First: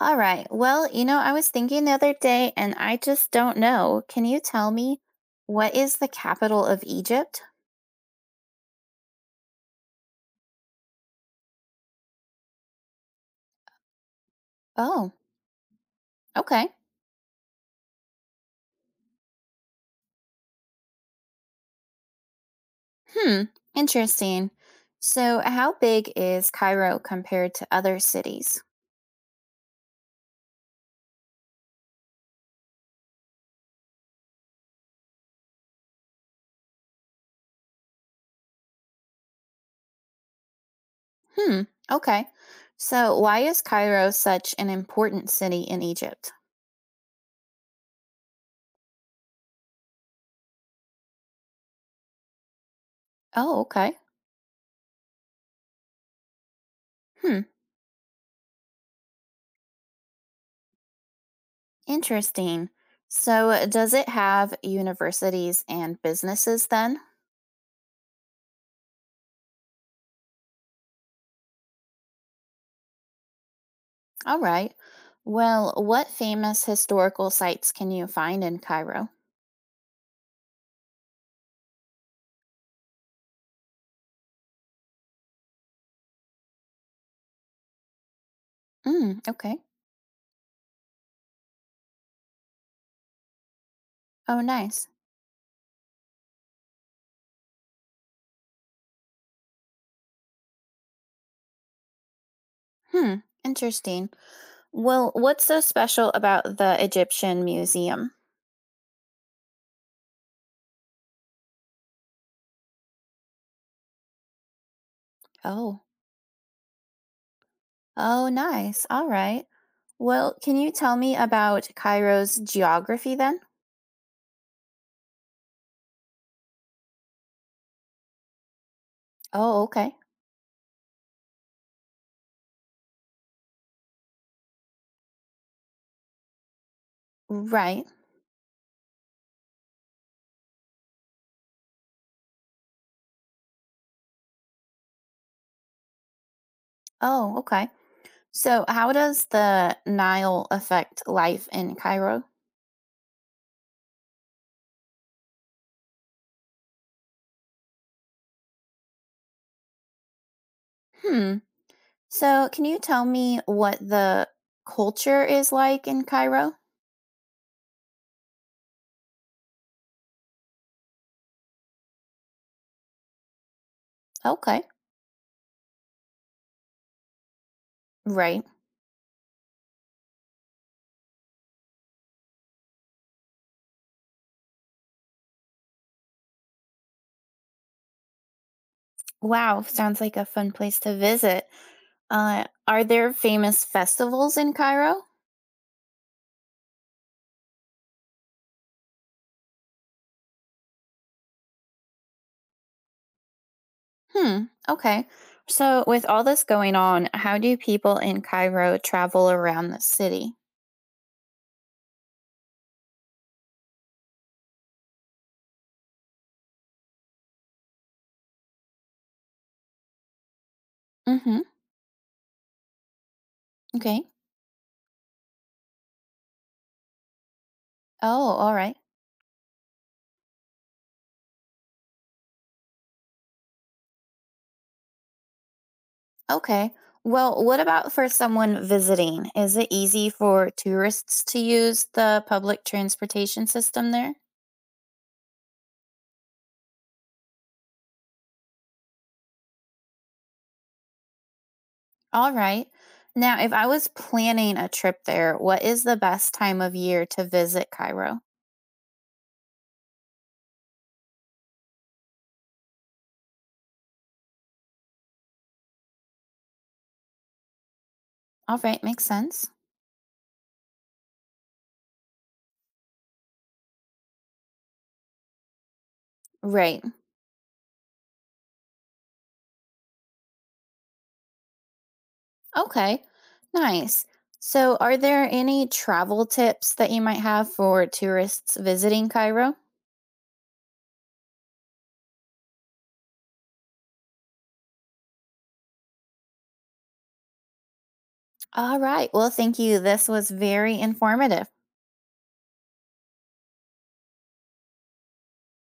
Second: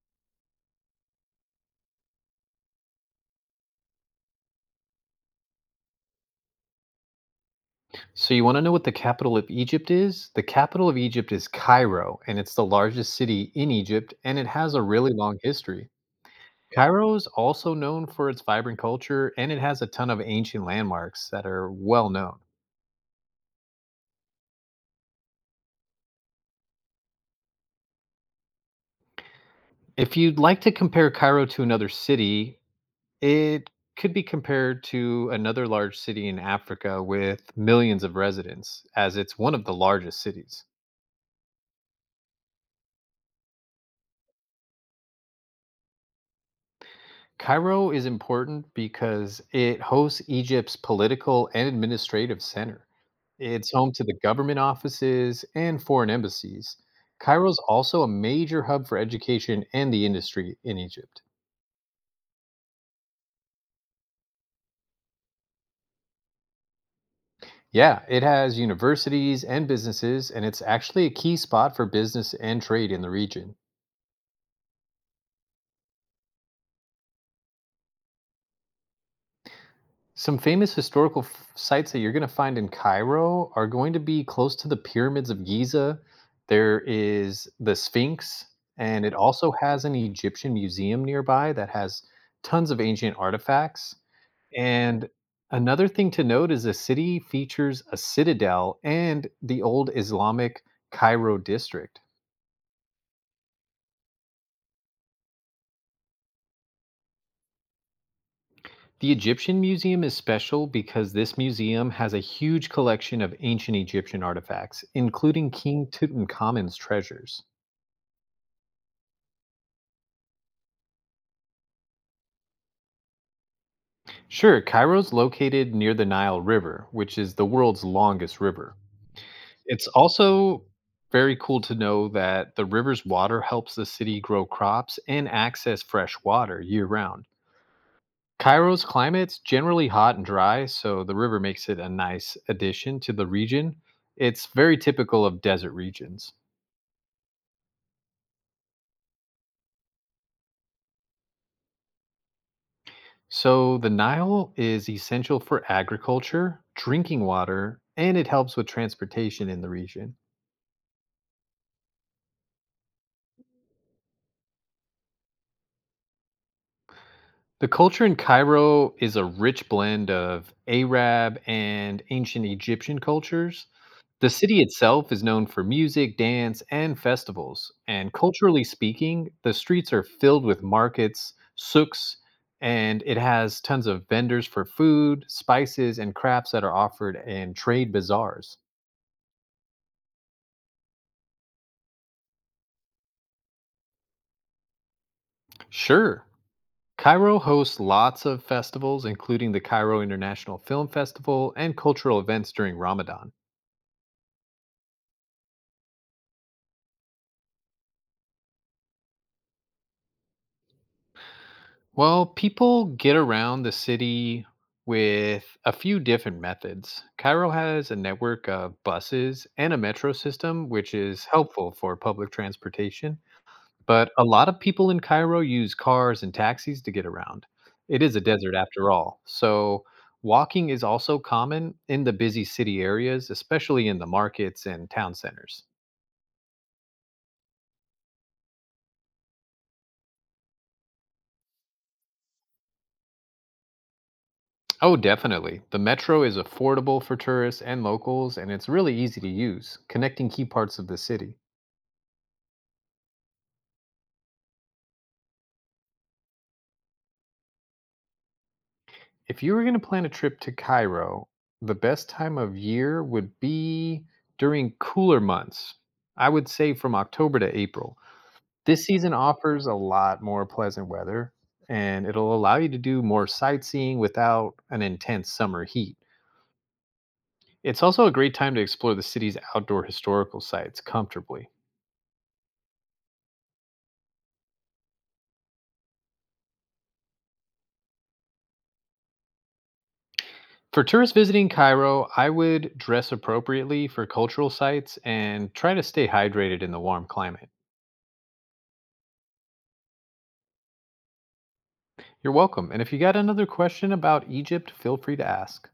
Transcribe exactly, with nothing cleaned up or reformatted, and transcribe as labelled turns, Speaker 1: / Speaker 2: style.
Speaker 1: All right. Well, you know, I was thinking the other day and I just don't know. Can you tell me what is the capital of Egypt?
Speaker 2: So you want to know what the capital of Egypt is? The capital of Egypt is Cairo, and it's the largest city in Egypt, and it has a really
Speaker 1: Oh,
Speaker 2: long history.
Speaker 1: okay.
Speaker 2: Cairo is also known for its vibrant culture, and it has a ton of ancient landmarks that are well known.
Speaker 1: Hmm. Interesting. So, how big is Cairo compared to other cities?
Speaker 2: If you'd like to compare Cairo to another city, it could be compared to another large city in Africa with millions of residents, as it's one of the largest cities.
Speaker 1: Hmm. Okay. So, why is Cairo such an important city in Egypt?
Speaker 2: Cairo is important because it hosts Egypt's political and administrative center.
Speaker 1: Oh,
Speaker 2: It's home
Speaker 1: okay.
Speaker 2: to the government offices and foreign embassies.
Speaker 1: Hmm.
Speaker 2: Cairo's also a major hub for education and the industry in Egypt.
Speaker 1: Interesting. So, does it have universities and businesses then?
Speaker 2: Yeah, it has universities and businesses, and it's actually a key spot for business and trade in the region.
Speaker 1: All right. Well, what famous historical sites can you find in Cairo?
Speaker 2: Some famous historical f- sites that you're going to find in Cairo are going to be close to the pyramids of Giza. There is the Sphinx, and it
Speaker 1: Mm,
Speaker 2: also
Speaker 1: okay.
Speaker 2: has an Egyptian museum nearby that has tons of ancient artifacts.
Speaker 1: Oh, nice.
Speaker 2: And another thing to note is the city features a citadel and the old Islamic Cairo district.
Speaker 1: Hmm. Interesting. Well, what's so special about the Egyptian Museum?
Speaker 2: The Egyptian Museum is special because this museum has a huge collection of ancient Egyptian artifacts, including
Speaker 1: Oh.
Speaker 2: King Tutankhamen's treasures.
Speaker 1: Oh, nice. All right. Well, can you tell me about Cairo's geography then?
Speaker 2: Sure, Cairo's located near the Nile River, which is the world's longest river.
Speaker 1: Oh,
Speaker 2: It's
Speaker 1: okay.
Speaker 2: also very cool to know that the river's water helps the city grow crops and access fresh water year round.
Speaker 1: Right.
Speaker 2: Cairo's climate's generally hot and dry, so the river makes it a nice addition to the region. It's very typical of desert regions.
Speaker 1: Oh, okay. So, how does the Nile affect life in Cairo?
Speaker 2: So, the Nile is essential for agriculture, drinking water, and it helps with transportation in the region.
Speaker 1: Hmm. So, can you tell me what the culture is like in Cairo?
Speaker 2: The culture in Cairo is a rich blend of Arab and ancient Egyptian cultures. The city
Speaker 1: Okay,
Speaker 2: itself is known for music, dance, and festivals. And
Speaker 1: right.
Speaker 2: culturally speaking, the streets are filled with markets, souks, and it has tons of vendors for food, spices, and crafts that are offered in trade bazaars.
Speaker 1: Wow, sounds like a fun place to visit. Uh, are there famous festivals in Cairo?
Speaker 2: Sure. Cairo hosts lots of festivals, including the Cairo International Film Festival and cultural events during Ramadan.
Speaker 1: Hmm, okay. So, with all this going on, how do people in Cairo travel around the city?
Speaker 2: Well, people get around the city with a few different methods. Cairo has a network of buses and a metro system, which
Speaker 1: Mm
Speaker 2: is
Speaker 1: hmm,
Speaker 2: helpful for public transportation.
Speaker 1: okay.
Speaker 2: But a lot of people in Cairo use cars and taxis to get around. It is a
Speaker 1: Oh, all
Speaker 2: desert
Speaker 1: right.
Speaker 2: after all. So, walking is also common in the busy city areas, especially in the markets and town centers.
Speaker 1: Okay. Well, what about for someone visiting? Is it easy for tourists to use the public transportation system there?
Speaker 2: Oh, definitely. The metro is affordable for tourists and locals, and it's really easy to use, connecting key parts of the city.
Speaker 1: All right. Now, if I was planning a trip there, what is the best time of year to visit Cairo?
Speaker 2: If you were going to plan a trip to Cairo, the best time of year would be during cooler months. I would say from October to April.
Speaker 1: All right,
Speaker 2: This
Speaker 1: makes
Speaker 2: season
Speaker 1: sense.
Speaker 2: offers a lot more pleasant weather, and it'll allow you to do more sightseeing without an intense summer heat.
Speaker 1: Right.
Speaker 2: It's also a great time to explore the city's outdoor historical sites comfortably.
Speaker 1: Okay. Nice. So, are there any travel tips that you might have for tourists visiting Cairo?
Speaker 2: For tourists visiting Cairo, I would dress appropriately for cultural sites and try to stay hydrated in the warm climate.
Speaker 1: All right. Well, thank you. This was very informative.
Speaker 2: You're welcome. And if you got another question about Egypt, feel free to ask.